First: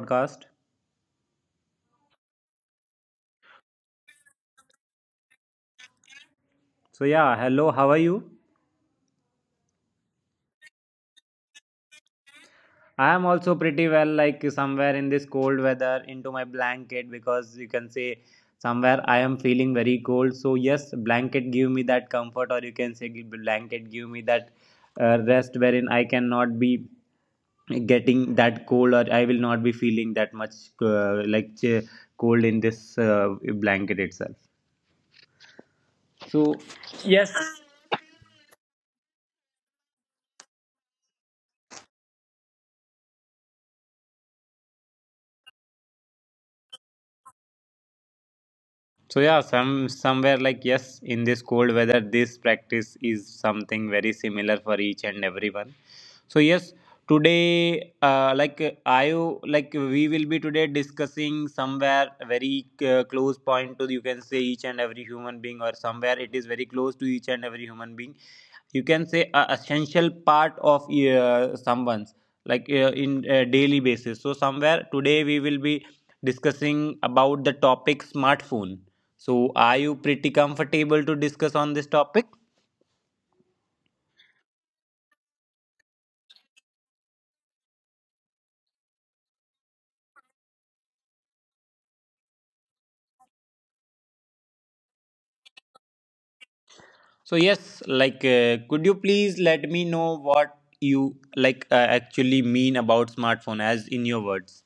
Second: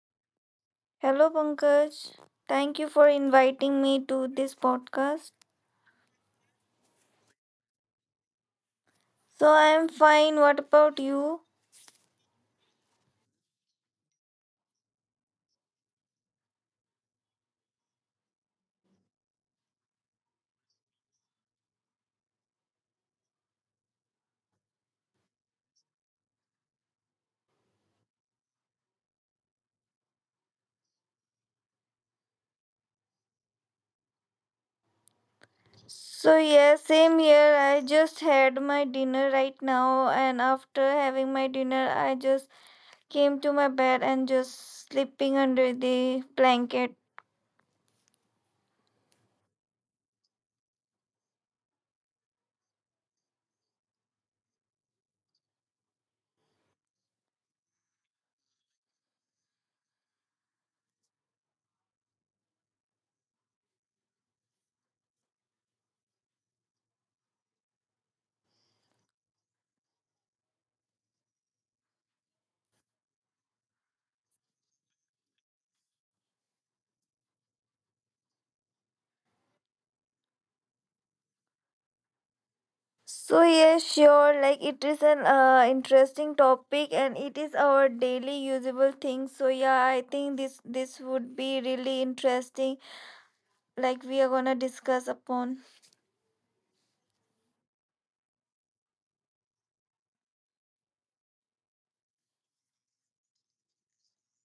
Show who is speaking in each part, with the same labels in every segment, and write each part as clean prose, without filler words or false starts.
Speaker 1: podcast.
Speaker 2: Hello, Pankaj. Thank you for inviting me to this podcast.
Speaker 1: So, yeah, hello, how are you?
Speaker 2: So, I am fine. What about you?
Speaker 1: I am also pretty well, like somewhere in this cold weather into my blanket because you can say somewhere I am feeling very cold. So, yes, blanket give me that comfort, or you can say blanket give me that rest wherein I cannot be getting that cold or I will not be feeling that much uh, like ch- cold in this blanket itself.
Speaker 2: So,
Speaker 1: So,
Speaker 2: yeah,
Speaker 1: yes,
Speaker 2: same here. I just had my dinner right now, and after having my dinner, I just came to my bed and just sleeping under the blanket.
Speaker 1: So yeah, somewhere like yes, in this cold weather, this practice is something very similar for each and everyone. So yes, today, like we will be today discussing somewhere very close point to you can say each and every human being or somewhere it is very close to each and every human being, you can say a essential part of someone's like in daily basis, so somewhere today we will be discussing about the topic smartphone. So are you pretty comfortable to discuss on this topic?
Speaker 2: So, yeah, sure. Like, it is an interesting topic and it is our daily usable thing. So, yeah, I think this would be really interesting. Like, we are gonna discuss upon.
Speaker 1: So yes, like could you please let me know what you actually mean about smartphone as in your words.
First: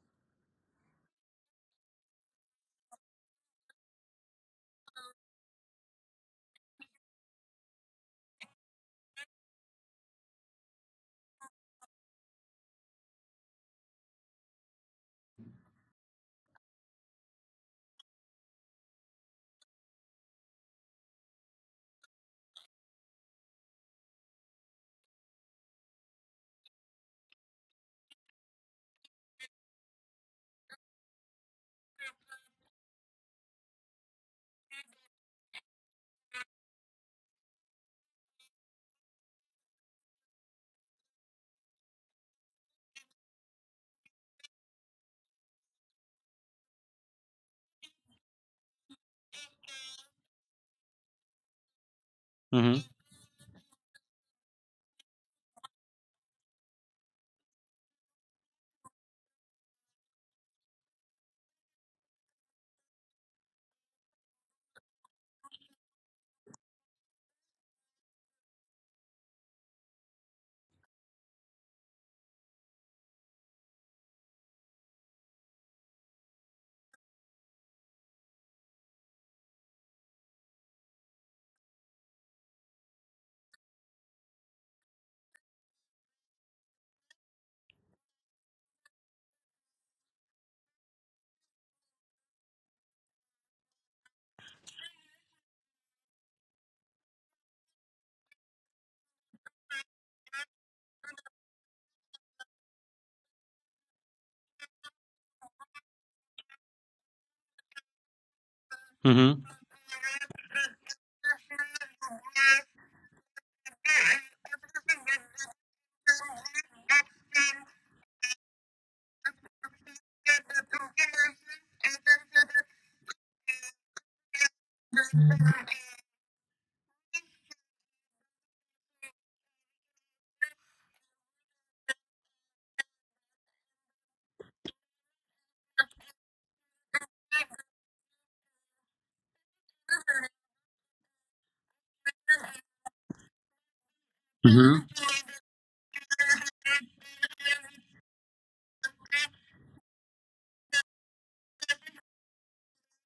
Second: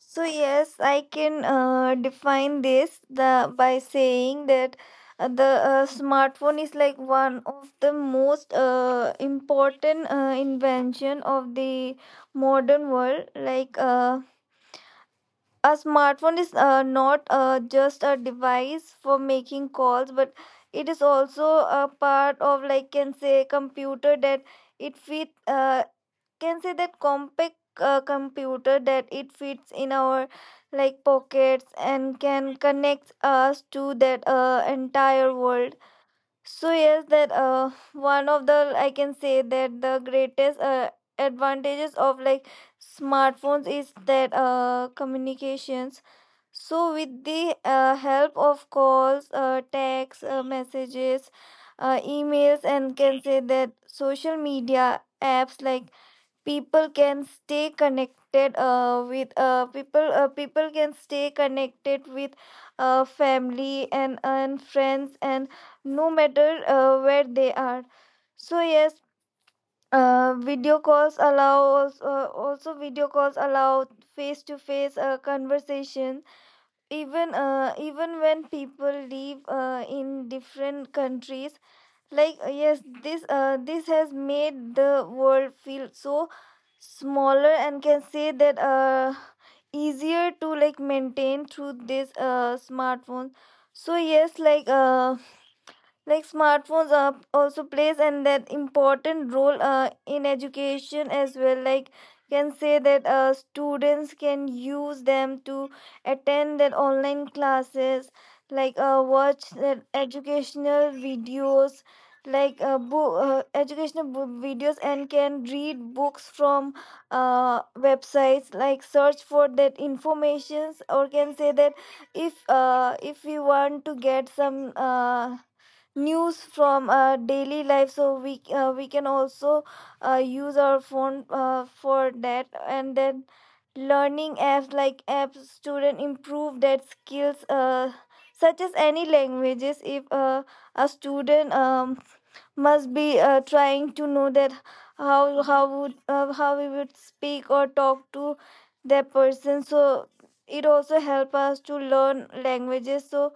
Speaker 2: So yes, I can define this the by saying that the smartphone is like one of the most important invention of the modern world. A smartphone is not just a device for making calls, but it is also a part of, like, can say computer that it fit can say that compact computer that it fits in our like pockets and can connect us to that entire world. So yes, that one of the, I can say, that the greatest advantages of like smartphones is that communications. So with the help of calls, texts, messages, emails
Speaker 1: Mm-hmm.
Speaker 2: and can say that social media apps, like people can stay connected with people people can stay connected with family and friends and no matter where they are. So yes, video calls allow also video calls allow face to face conversation even when people live in different countries. Yes, this has made the world feel so smaller and, can say that, easier to like maintain through this smartphone. So yes, like smartphones also plays an that important role in education as well. Like, can say that students can use them to attend their online classes, watch
Speaker 1: Mm-hmm.
Speaker 2: their educational videos, educational videos and can read books from websites, like search for that informations or can say that if we want to get some news from daily life, so we can also use our phone for that. And then learning apps like apps student improve their skills, such as any languages. If A student must be trying to know that
Speaker 1: Mm-hmm.
Speaker 2: how we would speak or talk to that person, so it also help us to learn languages. So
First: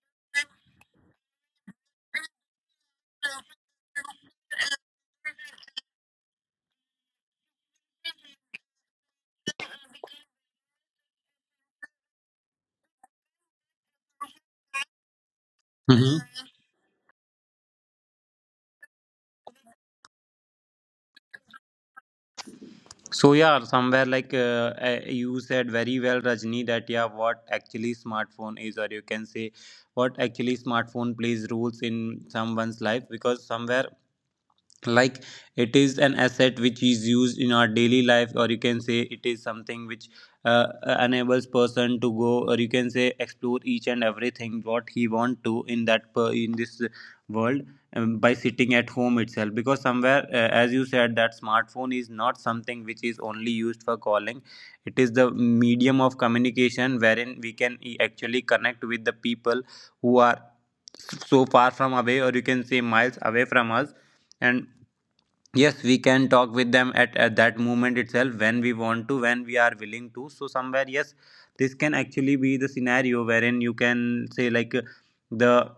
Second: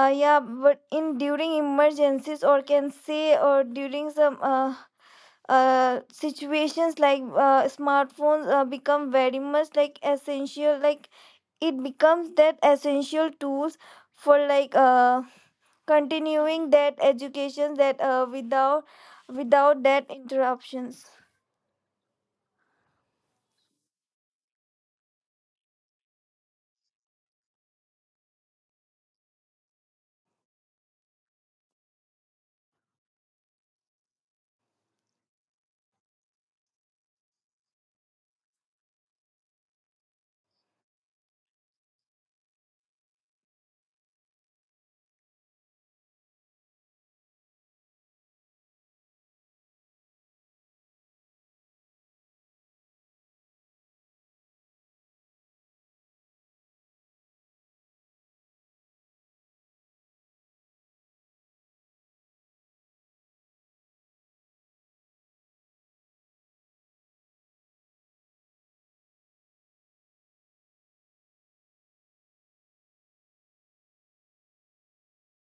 Speaker 2: yeah, but in during emergencies or can say or during some situations, smartphones become very much like essential. Like it becomes that essential tools for
Speaker 1: Mm-hmm.
Speaker 2: continuing that education, that without that interruptions.
Speaker 1: So yeah, somewhere like you said very well, Rajni, that yeah, what actually smartphone is, or you can say what actually smartphone plays roles in someone's life, because somewhere like it is an asset which is used in our daily life, or you can say it is something which enables person to go or you can say explore each and everything what he want to in in this world, by sitting at home itself because somewhere as you said that smartphone is not something which is only used for calling, it is the medium of communication wherein we can actually connect with the people who are so far from away or you can say miles away from us, and yes we can talk with them at that moment itself when we want to when we are willing to, so somewhere yes this can actually be the scenario wherein you can say like the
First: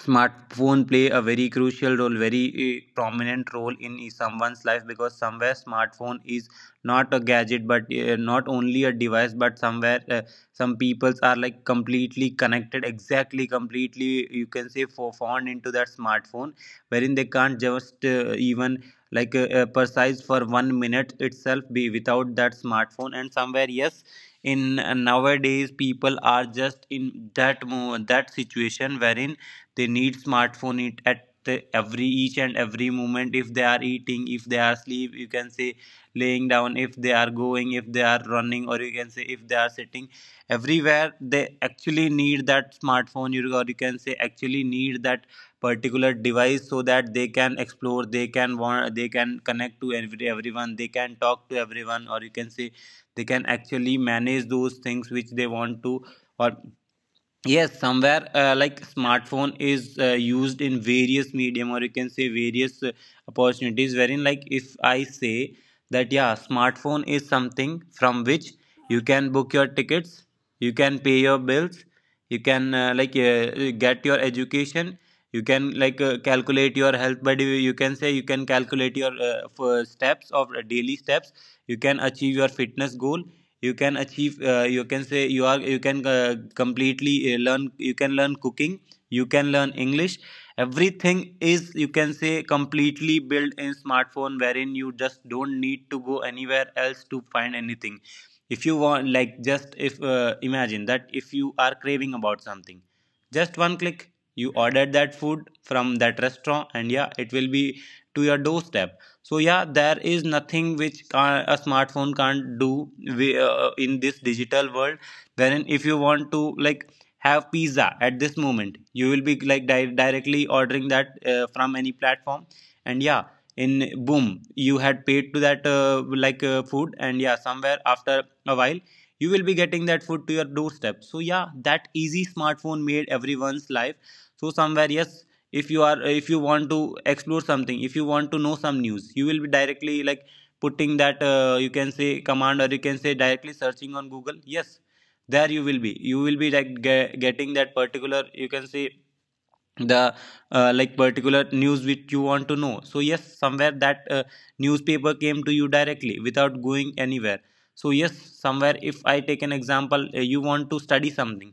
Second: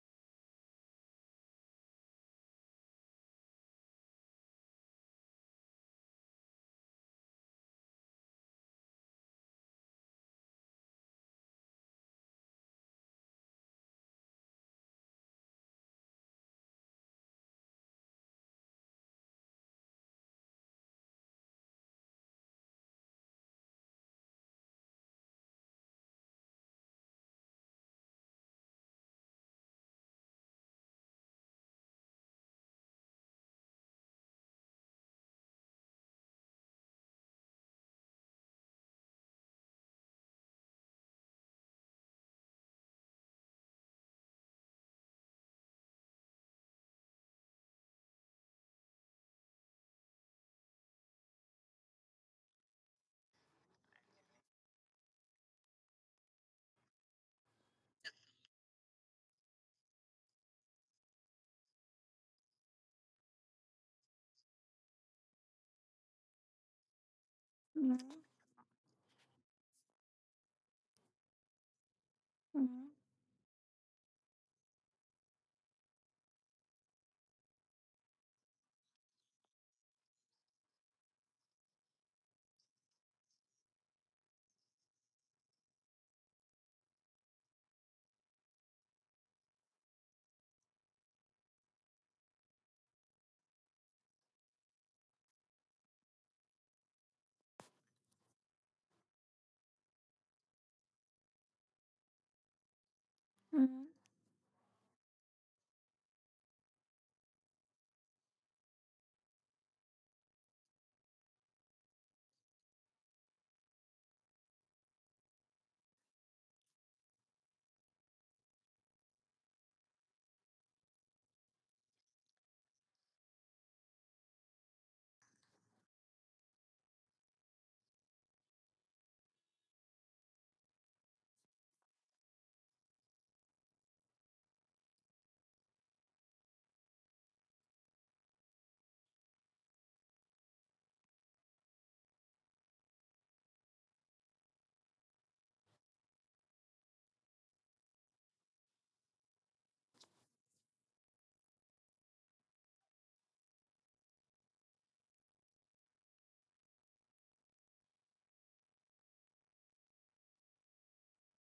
Speaker 1: smartphone play a very crucial role, very prominent role in someone's life, because somewhere smartphone is not a gadget but not only a device but somewhere some peoples are like completely connected, exactly completely you can say for fond into that smartphone, wherein they can't just even like precise for 1 minute itself be without that smartphone, and somewhere yes in nowadays people are just in that situation wherein they need smartphone it at the every each and every moment, if they are eating if they are asleep you can say laying down, if they are going if they are running or you can say if they are sitting, everywhere they actually need that smartphone, or you can say actually need that particular device so that they can explore, they can want, they can connect to everyone, they can talk to everyone or you can say they can actually manage those things which they want to. Or yes, somewhere like smartphone is used in various medium or you can say various opportunities, wherein like if I say that yeah smartphone is something
Speaker 2: Mhm.
Speaker 1: from which you can book your tickets, you can pay your bills, you can get your education, you can like calculate your health but you can say you can calculate your steps of daily steps, you can achieve your fitness goal, you can achieve you can say you are you can completely learn, you can learn cooking, you can learn English, everything is you can say completely built in smartphone, wherein you just don't need to go anywhere else to find anything. If you want, like just if imagine that if you are craving about something, just one
Speaker 2: Mhm.
Speaker 1: click, you ordered that food from that restaurant and yeah it will be to your doorstep. So yeah, there is nothing which a smartphone can't do in this digital world, wherein if you want to like have pizza at this moment you will be like directly ordering that from any platform, and yeah in boom you had paid to that food and yeah somewhere after a while you will be getting that food to your doorstep, so yeah that easy smartphone made everyone's life. So somewhere yes, if you are if you want to explore something, if you want to know some news, you will be directly like putting that you can say command or you can say directly searching on Google, yes there you will be like getting that particular, you can say the like particular news which you want to know, so yes somewhere that newspaper came to you directly without going anywhere. So yes, somewhere if I take an example, you want to study something,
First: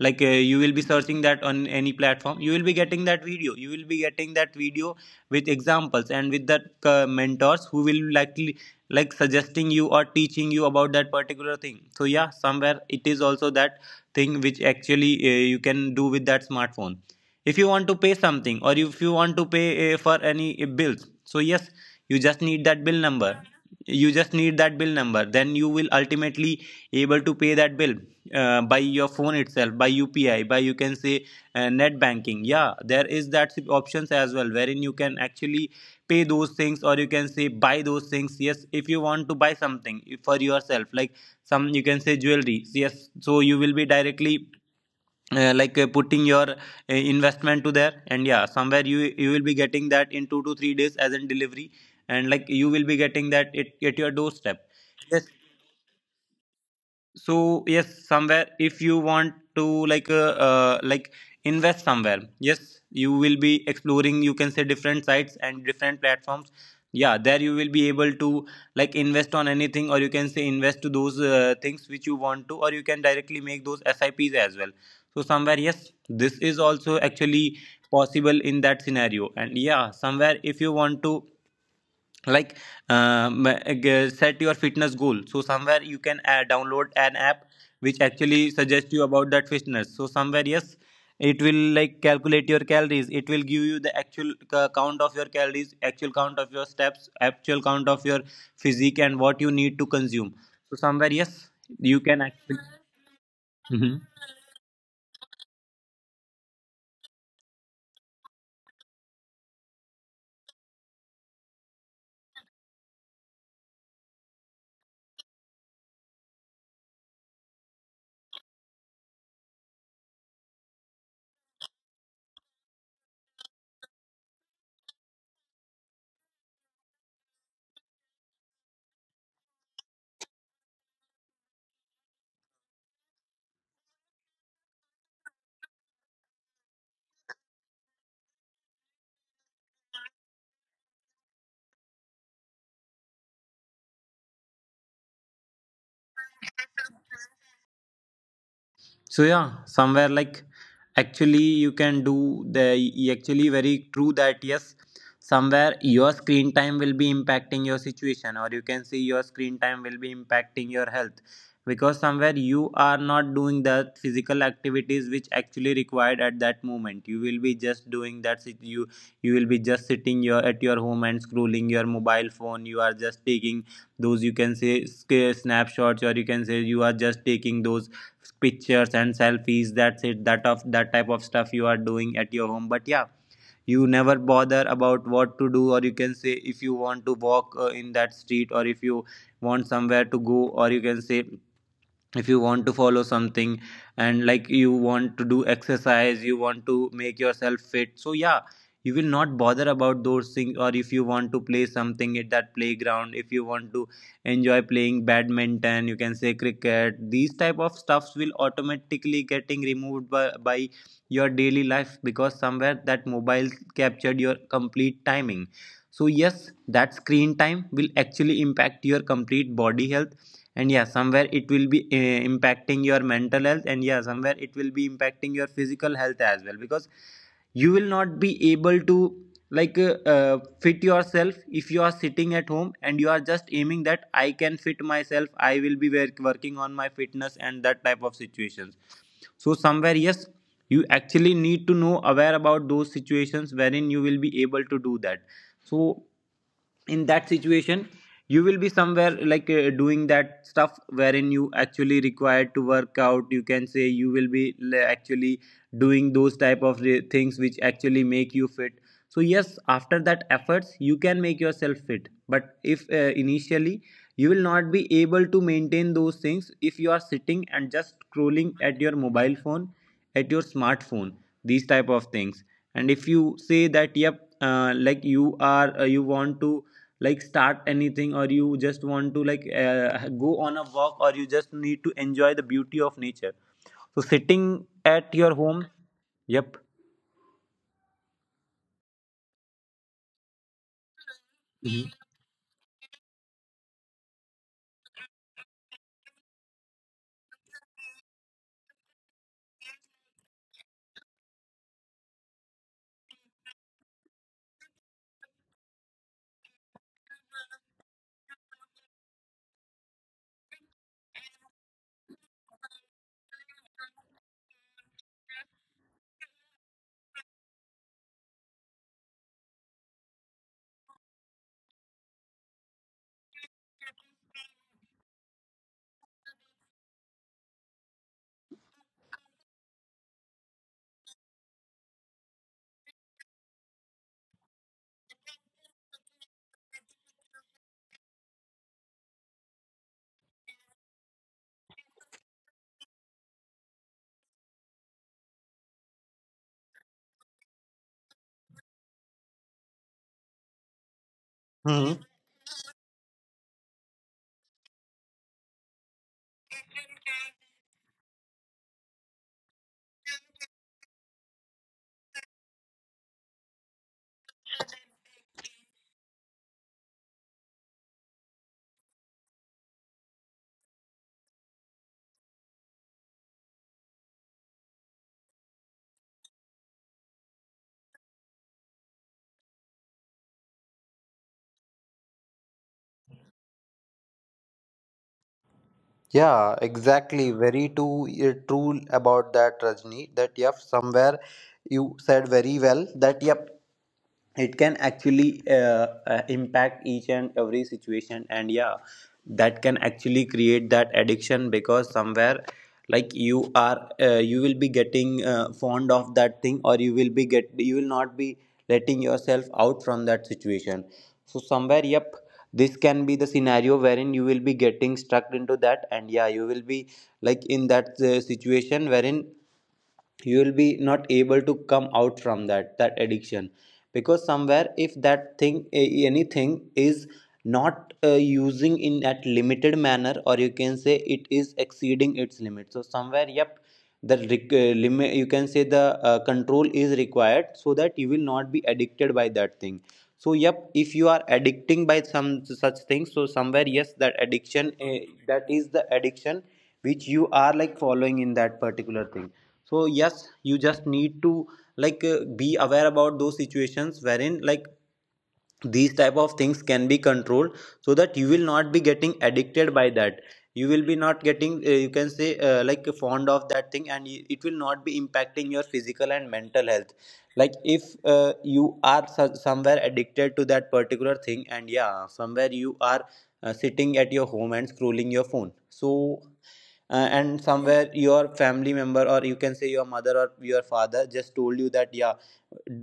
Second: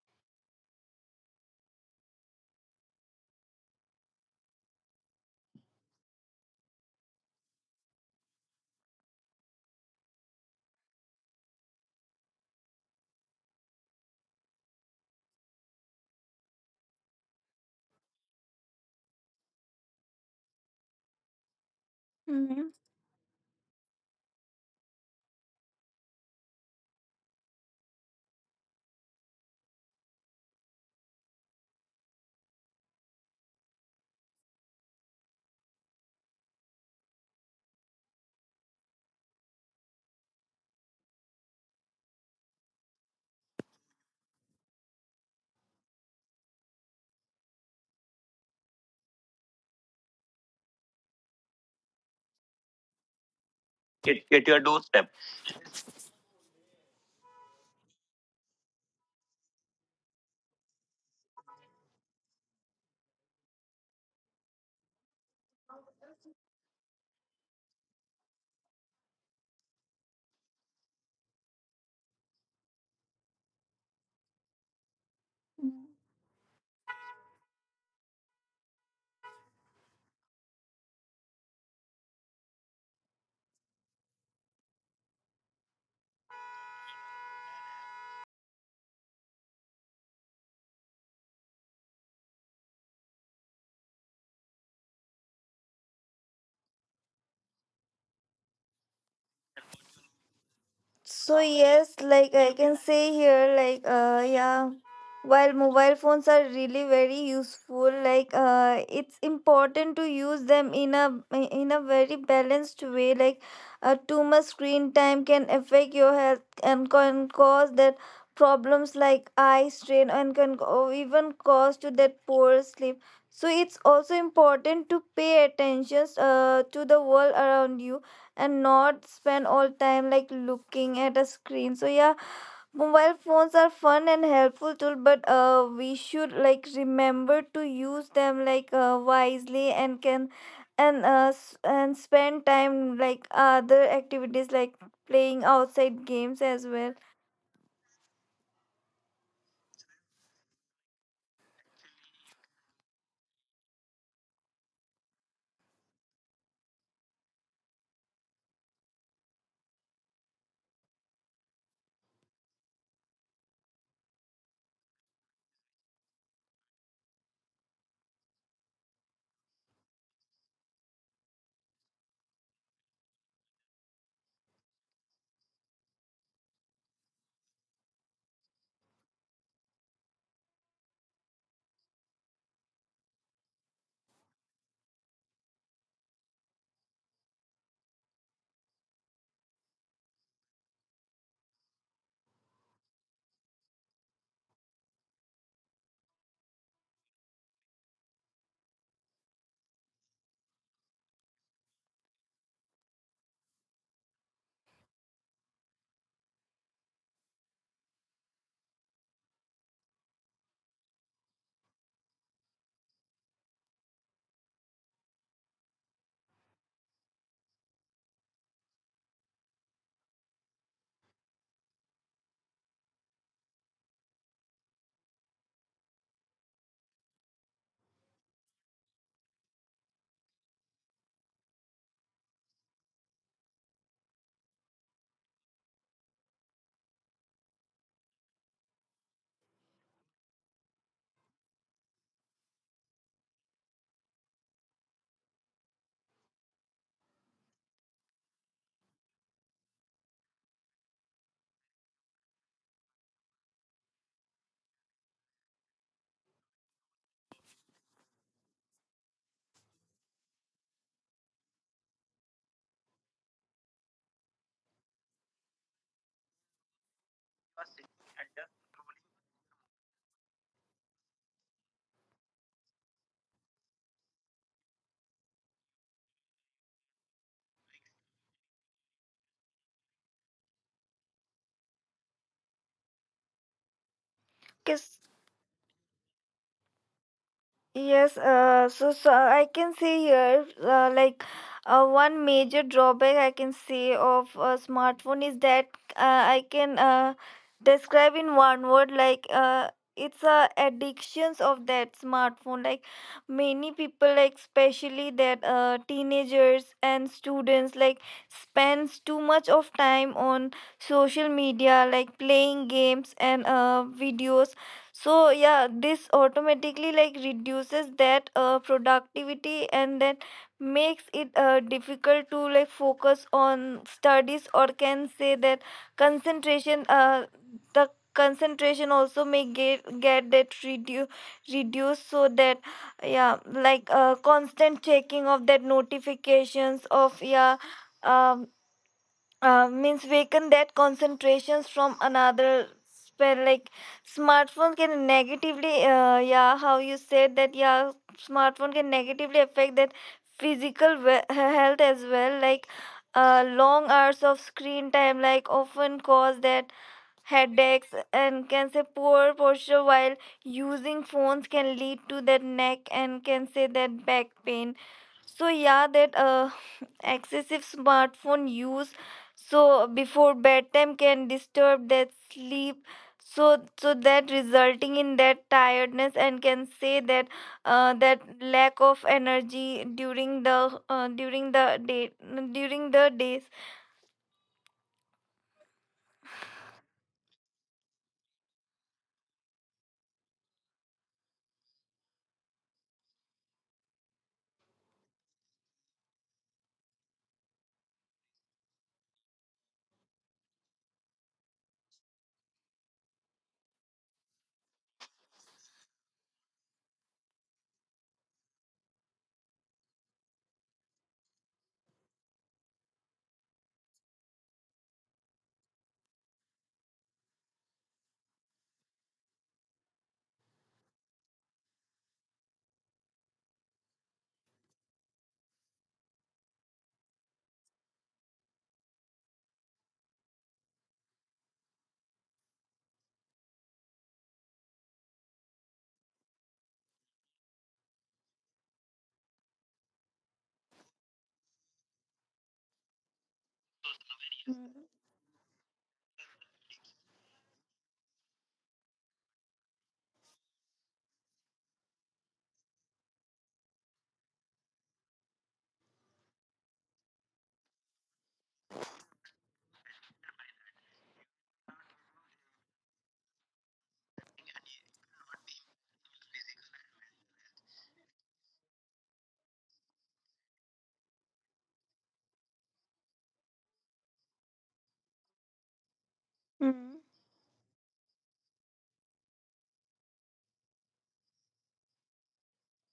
Speaker 1: like you will be searching that on any platform, you will be getting that video you will be getting that video with examples and with that mentors who will likely like suggesting you or teaching you about that particular thing, so yeah somewhere it is also that thing which actually you can do with that smartphone. If you want to pay something, or if you want to pay for any bills, so yes you just
Speaker 2: Mhm.
Speaker 1: need
Speaker 2: Mhm.
Speaker 1: that bill number you just need that bill number then you will ultimately able to pay that bill by your phone itself, by UPI, by you can say net banking, yeah there is that options as well, wherein you can actually pay those things or you can say buy those things. Yes, if you want to buy something for yourself like some you can say jewelry, yes so you will be directly putting your investment to there, and yeah somewhere you will be getting that in 2 to 3 days as in delivery, and like you will be getting that it at your doorstep, yes. So yes somewhere if you want to like invest somewhere, yes you will be exploring you can say different sites and different platforms, yeah there you will be able to like invest on anything or you can say invest to those things which you want to, or you can directly make those sips as well, so somewhere
Speaker 2: Mhm.
Speaker 1: yes this is also actually possible in that scenario. And yeah somewhere if you want to like um, set your fitness goal, so somewhere you can download an app which actually suggests you about that fitness, so somewhere yes it will like calculate your calories, it will give you the actual count of your calories, actual count of your steps, actual count of your physique and what you need to consume, so somewhere
Speaker 2: So
Speaker 1: yes
Speaker 2: yes,
Speaker 1: you can
Speaker 2: like I
Speaker 1: actually.
Speaker 2: can say here, while mobile phones are really very useful, like it's important to use them in a very balanced way. Too much screen time can affect your health and can cause that problems like eye strain and even cause to that poor sleep. So it's also important to pay attention to the world around you and not spend all time like looking at a screen. So yeah, mobile phones are fun and helpful tool, but we should like remember to use them wisely and spend time like other activities like playing outside games as well.
Speaker 1: So yeah somewhere like actually you can do actually very true that yes, somewhere your screen time will be impacting your situation or you can see your screen time will be impacting your health, because somewhere you are not doing the physical activities which actually required at that moment, you will be just doing that, you will be just sitting your at your home and scrolling your mobile phone, you are just taking those you can say snapshots, or you can say you are just taking those pictures and selfies, that's it, that of that type of stuff you are doing at your home, but yeah you never bother about what to do, or you can say if you want to walk in that street, or if you want somewhere to go, or you can say if you want to follow something and like you want to do exercise, you want to make yourself fit, so yeah you will not bother about those things, or if you want to play something at that playground, if you want to enjoy playing badminton you can say cricket, these type of stuffs will automatically getting removed by your daily life, because somewhere that mobile captured your complete timing. So yes that screen time will actually impact your complete body health, and yeah somewhere it will be impacting your mental health, and yeah somewhere it will be impacting your physical health as well, because you will not be able to like fit yourself if you are sitting at home and you are just aiming that I can fit myself, I will be working on my fitness and that type of situations. So somewhere yes, you actually need to know aware about those situations wherein you will be able to do that, so in that situation, you will be somewhere like doing that stuff wherein you actually required to work out, you can say you will be actually doing those type of things which actually make you fit. So yes, after that efforts you can make yourself fit, but if initially you will not be able to maintain those things if you are sitting and just scrolling at your mobile phone, at your smartphone, these type of things. And if you say that yep, like you are you want to like start anything, or you just want to like go on a walk, or you just need to enjoy the beauty of nature, so sitting
Speaker 2: 'Cause
Speaker 1: at your home, yep.
Speaker 2: yes, I can see here, one major drawback I can say of a smartphone is that I can describe in one word, it's a addictions of that smartphone. Like many people, like especially that teenagers and students, like spends too much of time on social media, like playing games and videos. So yeah, this automatically like reduces that productivity and then makes it difficult to like focus on studies or can say that concentration uh, the concentration also may get that reduced. So that yeah, like constant checking of that notifications of yeah um means weaken that concentrations from another spell. Like smartphone can negatively yeah how you said that yeah smartphone can negatively affect that physical health as
Speaker 1: Mhm.
Speaker 2: well. Like long hours of screen time like often cause that headaches and can say poor posture while using phones can lead to that neck and can say that back pain. So yeah, that excessive smartphone use so before bedtime can disturb that sleep. So so that resulting in that tiredness and can say that that lack of energy during the days.
Speaker 1: Yeah, exactly. Very true. True about that, Rajni. That yep, somewhere you said very well. That yep, it can actually impact each and every situation, and yeah that can actually create that addiction, because somewhere like you are you will be getting fond of that thing, or you will be get you will not be letting yourself out from that situation. So somewhere yep, this can be the scenario wherein you will be getting stuck into that, and yeah you will be like in that situation wherein you will be not able to come out from that addiction, because somewhere if that thing anything is not using in that limited manner, or you can say it is exceeding its limit, so somewhere yep, the limit, you can say the control is required, so that you will not be addicted by that thing. So yep, if you are addicting by some such things, so somewhere yes, that addiction that is the addiction which you are like following in that particular thing. So yes, you just need to like be aware about those situations wherein like these type of things can be controlled, so that you will not be getting addicted by that. You will be not getting you can say like fond of that thing, and it will not be impacting your physical and mental health. Like if you are somewhere addicted to that particular thing, and yeah somewhere you are sitting at your home and scrolling your phone, so
Speaker 2: Mhm.
Speaker 1: and somewhere your family member, or you can say your mother or your father just told you that yeah,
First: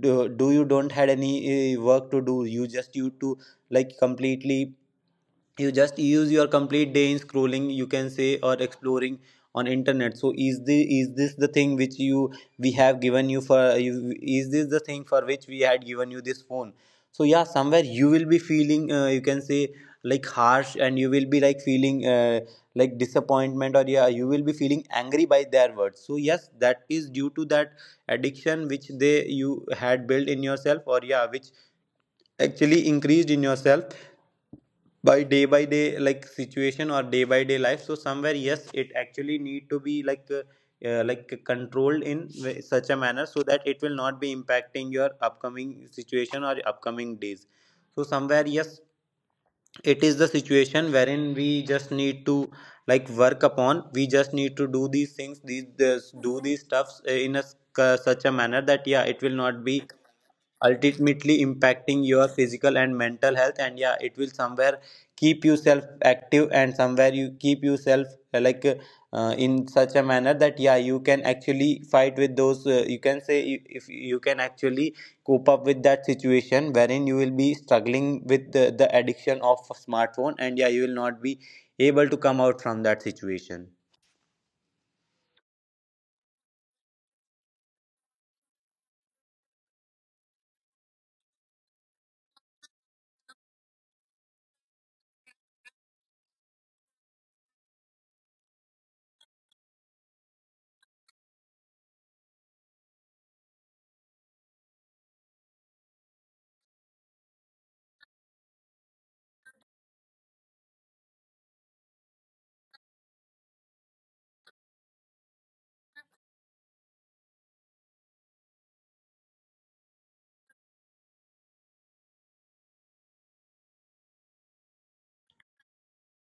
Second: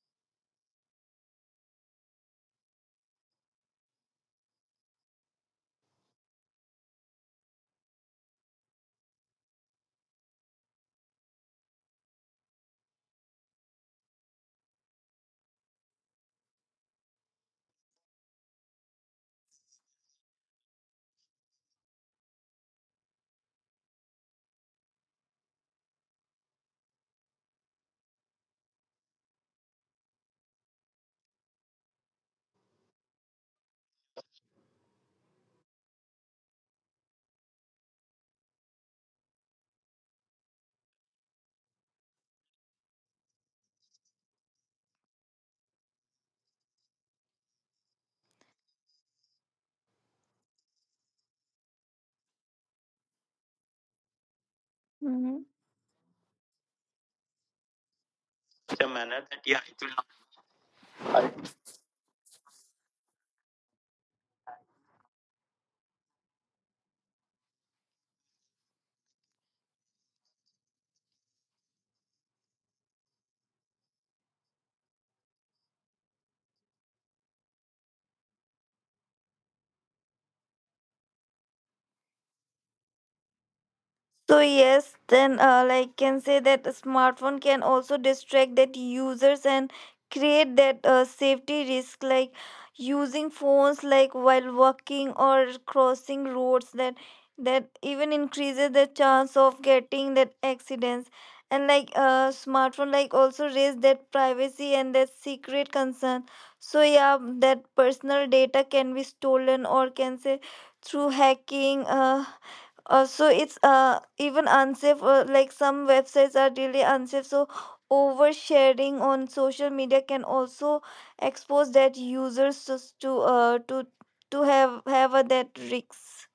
Speaker 1: do, do you don't had any work to do, you just you to like completely you just use your complete day in scrolling, you can say, or exploring on internet. So is the is this the thing which you we have given you for is this the thing for which we had given you this phone? So yeah, somewhere you will be feeling you can say like harsh, and you will be like feeling like disappointment, or yeah you will be feeling angry by their words. So yes, that is due to that addiction which they you had built in yourself, or yeah which actually increased in yourself by day like situation or day by day life. So somewhere yes, it actually need to be like controlled in such a manner so that it will not be impacting your upcoming situation or upcoming days. So somewhere yes, it is the situation wherein we just need to like work upon, we just need to do these things these this, do these stuffs in a such a manner that yeah it will not be ultimately impacting your physical and mental health, and yeah it will somewhere keep yourself active, and somewhere you keep yourself like in such a manner that yeah you can actually fight with those you can say if you can actually cope up with that situation wherein you will be struggling with the addiction of a smartphone, and yeah you will not be able to come out from that situation.
Speaker 2: So yes, then like can say that a smartphone can also distract that users and create that safety risk, like using phones like while walking or crossing roads, that even increases the chance of getting that accidents. And smartphone like also raise that privacy and that secret concern. So yeah, that personal data can be stolen or can say through hacking so it's even unsafe, like some websites are really unsafe. So oversharing on social media can also expose that users to have a, that risks.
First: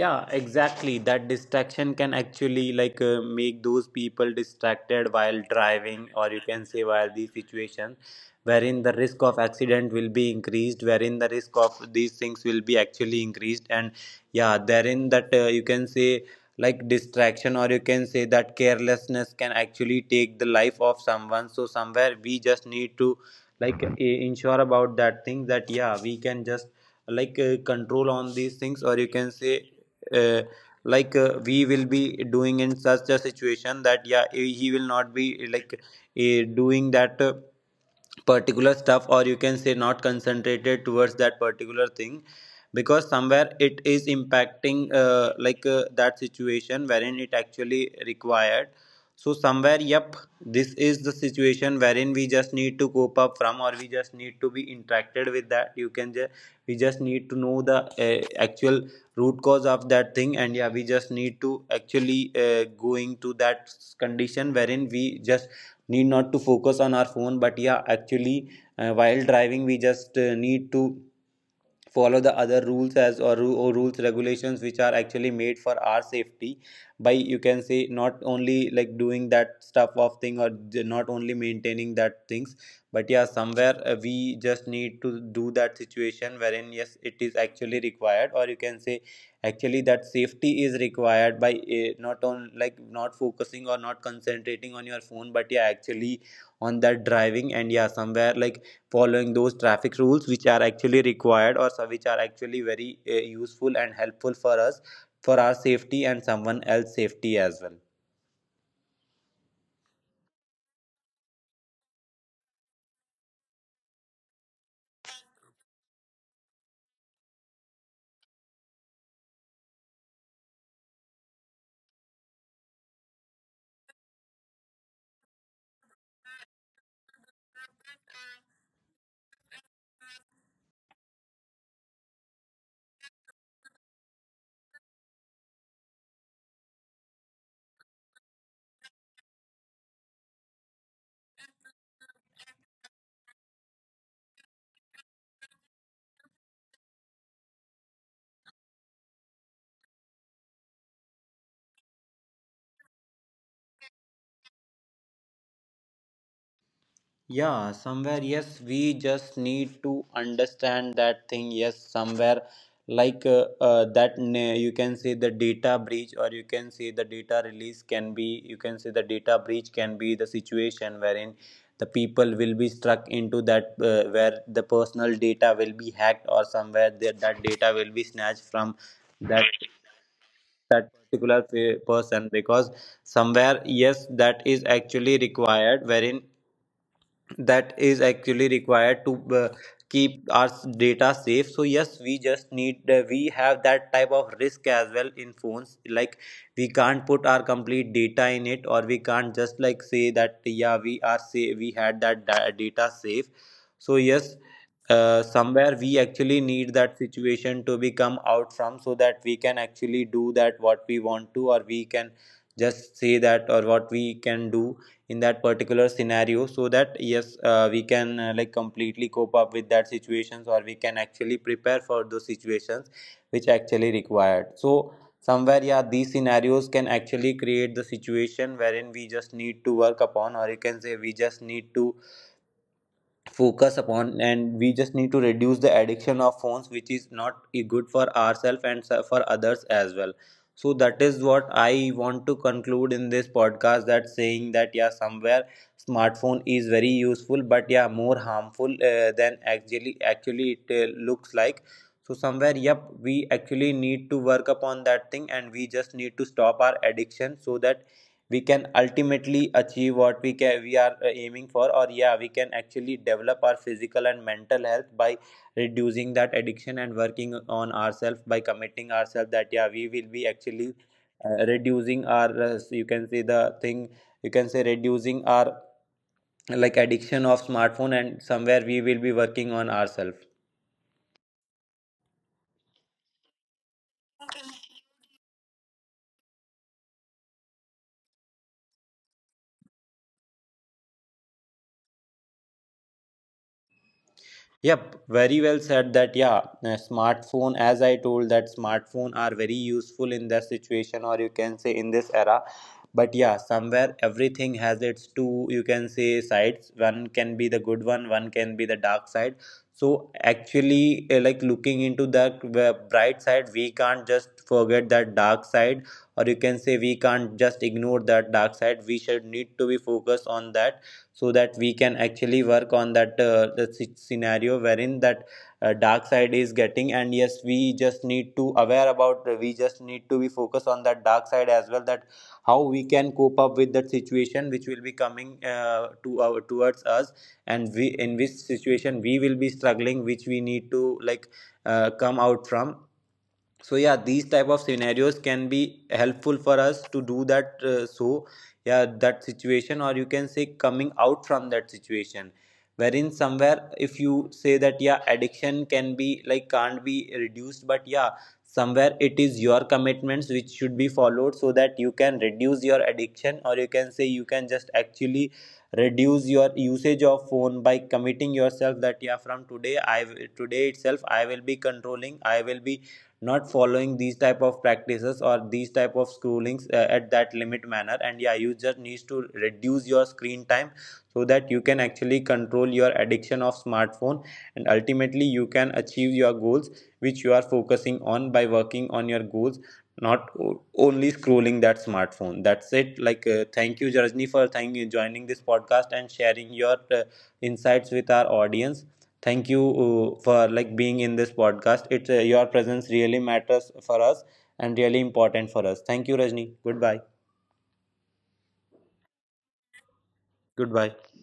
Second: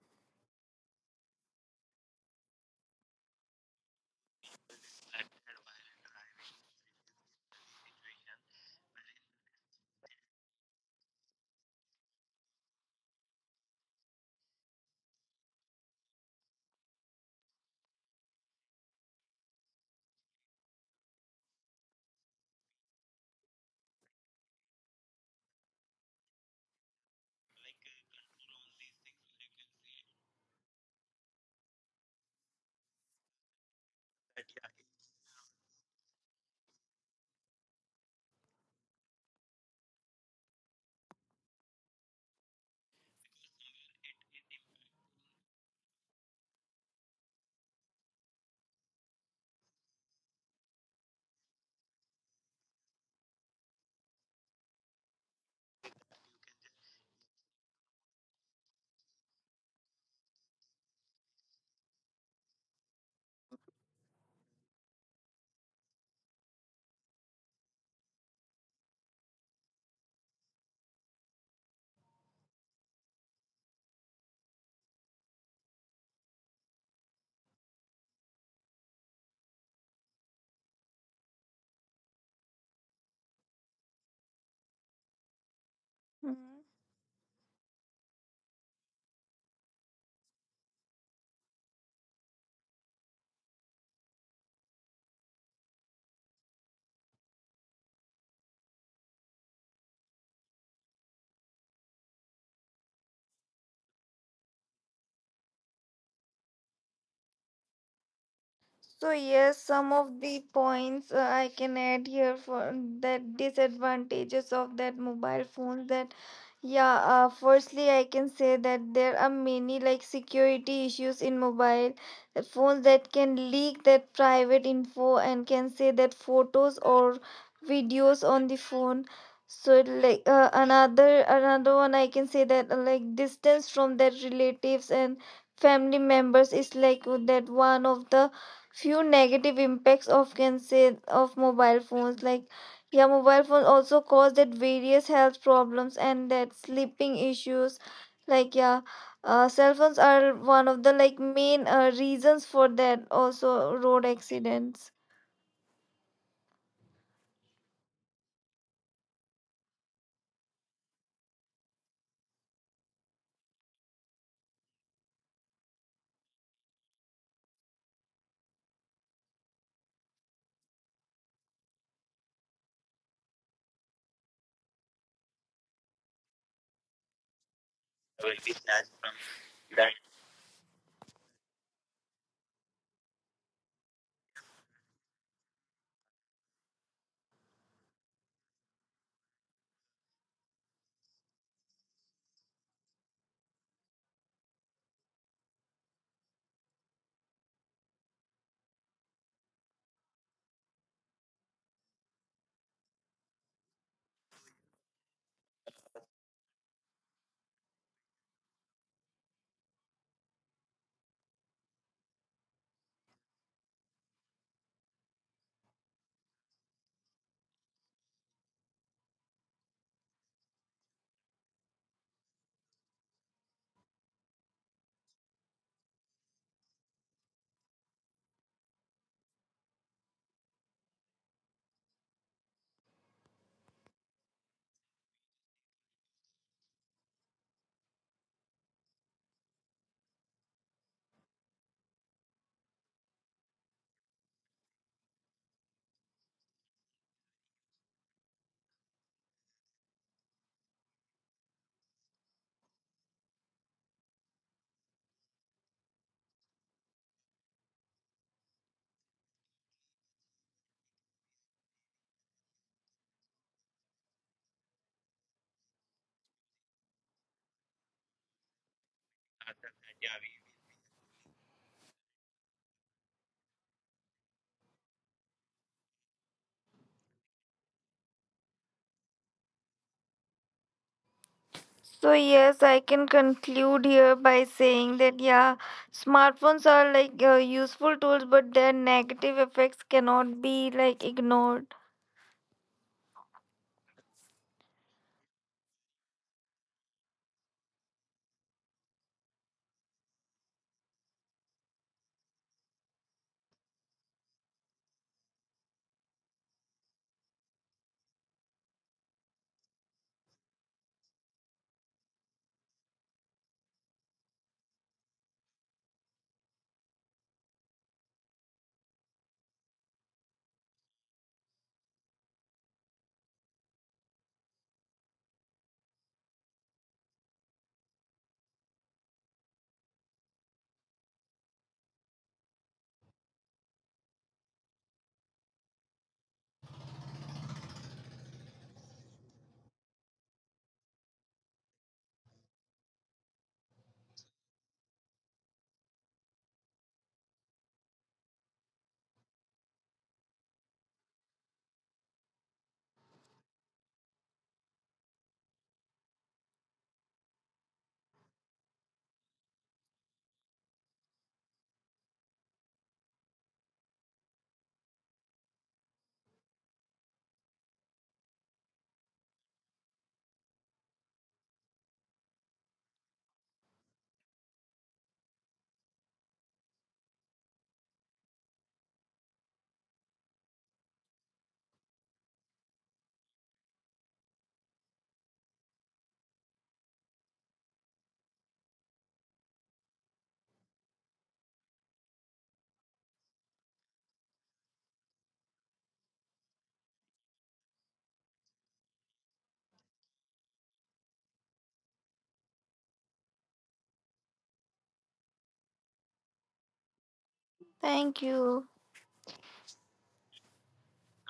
Speaker 1: Yeah exactly, that distraction can actually like make those people distracted while driving, or you can say while these situations wherein the risk of accident will be increased, wherein the risk of these things will be actually increased. And yeah, therein that you can say like distraction, or you can say that carelessness can actually take the life of someone. So somewhere we just need to like ensure about that thing, that yeah we can just like control on these things, or you can say uh, like we will be doing in such a situation that yeah he will not be like doing that. Particular stuff, or you can say not concentrated towards that particular thing, because somewhere it is impacting like that situation wherein it actually required. So somewhere yep, this is the situation wherein we just need to cope up from, or we just need to be interacted with that, you can just we just need to know the actual root cause of that thing. And yeah, we just need to actually going to that condition wherein we just need not to focus on our phone, but yeah actually while driving we just need to follow the other rules or rules regulations which are actually made for our safety, by you can say not only like doing that stuff of thing, or not only maintaining that things, but yeah somewhere we just need to do that situation
Speaker 2: Mhm.
Speaker 1: wherein yes it is actually required, or you can say actually that safety is required by not on like not focusing or not concentrating on your phone, but yeah actually on that driving, and yeah somewhere like following those traffic rules which are actually required, or so which are actually very useful and helpful for us, for our safety and someone else's safety as well.
Speaker 2: So yes, some of the points I can add here for that disadvantages of that mobile phones, that yeah, firstly I can say that there are many like security issues in mobile phones that can leak that private info and can say that photos or videos on the phone. So like another one I can say that like distance from their relatives and family members is like that one of the few negative impacts of, can say, of mobile phones. Like yeah, mobile phones also cause that various health problems and that sleeping issues, like yeah, cell phones are one of the like main reasons for that also road accidents.
Speaker 1: Yeah, somewhere, yes, we just need to understand that thing. Yes, somewhere like that, you can say the data breach, or you can say the data release can be, you can say the data breach can be the situation wherein the people will be struck into that, where the personal data will be hacked, or somewhere that, that data will be snatched from that that particular person, because somewhere yes that is actually required wherein that is actually required to keep our data safe. So yes, we just need we have that type of risk as well in phones, like we can't put our complete data in it, or we can't just like say that yeah we are say we had that data safe. So yes, somewhere we actually need that situation to become out from, so that we can actually do that what we want to, or we can just say that or what we can do in that particular scenario, so that yes we can like completely cope up with that situations, or we can actually prepare for those situations which actually required. So somewhere yeah, these scenarios can actually create the situation wherein we just need to work upon, or you can say we just need to focus upon, and we just need to reduce the addiction of phones which is not good for ourselves and for others as well. So that is what I want to conclude in this podcast, that saying that yeah somewhere smartphone is very useful, but yeah more harmful than actually it looks like. So somewhere yep, we actually need to work upon that thing, and we just need to stop our addiction, so that we can ultimately achieve what we can we are aiming for, or yeah we can actually develop our physical and mental health by reducing that addiction and working on ourselves, by committing ourselves that yeah we will be actually reducing our you can say the thing, you can say reducing our like addiction of smartphone, and somewhere we will be working on ourselves.
Speaker 2: So yes, I can conclude here by saying that yeah, smartphones are like useful tools, but their negative effects cannot be like ignored.
Speaker 1: Yep, very well said that. Yeah, smartphone, as I told, that smartphone are very useful in that situation, or you can say in this era. But yeah, somewhere everything has its two, you can say, sides. One can be the good one, one can be the dark side. So actually, like looking into that bright side, we can't just forget that dark side, or you can say we can't just ignore that dark side. We should need to be focused on that, so that we can actually work on that the scenario wherein that dark side is getting. And yes, we just need to aware about we just need to be focused on that dark side as well, that how we can cope up with that situation which will be coming to our towards us, and we in which situation we will be struggling, which we need to like come out from. So yeah, these type of scenarios can be helpful for us to do that so yeah, that situation, or you can say coming out from that situation wherein somewhere if you say that yeah addiction can be like can't be reduced, but yeah somewhere it is your commitments which should be followed, so that you can reduce your addiction, or you can say you can just actually reduce your usage of phone by committing yourself that yeah from today today itself I will be controlling, I will be not following these type of practices or these type of schoolings at that limit manner. And yeah, you just needs to reduce your screen time so that you can actually control your addiction of smartphone, and ultimately you can achieve your goals which you are focusing on, by working on your goals, not only scrolling that smartphone. That's it, like thank you Jarajni for thank you joining this podcast and sharing your insights with our audience. Thank you for like being in this podcast, it's your presence really matters for us and really important for us. Thank you Rajni, goodbye.
Speaker 2: Thank you.
Speaker 1: Goodbye.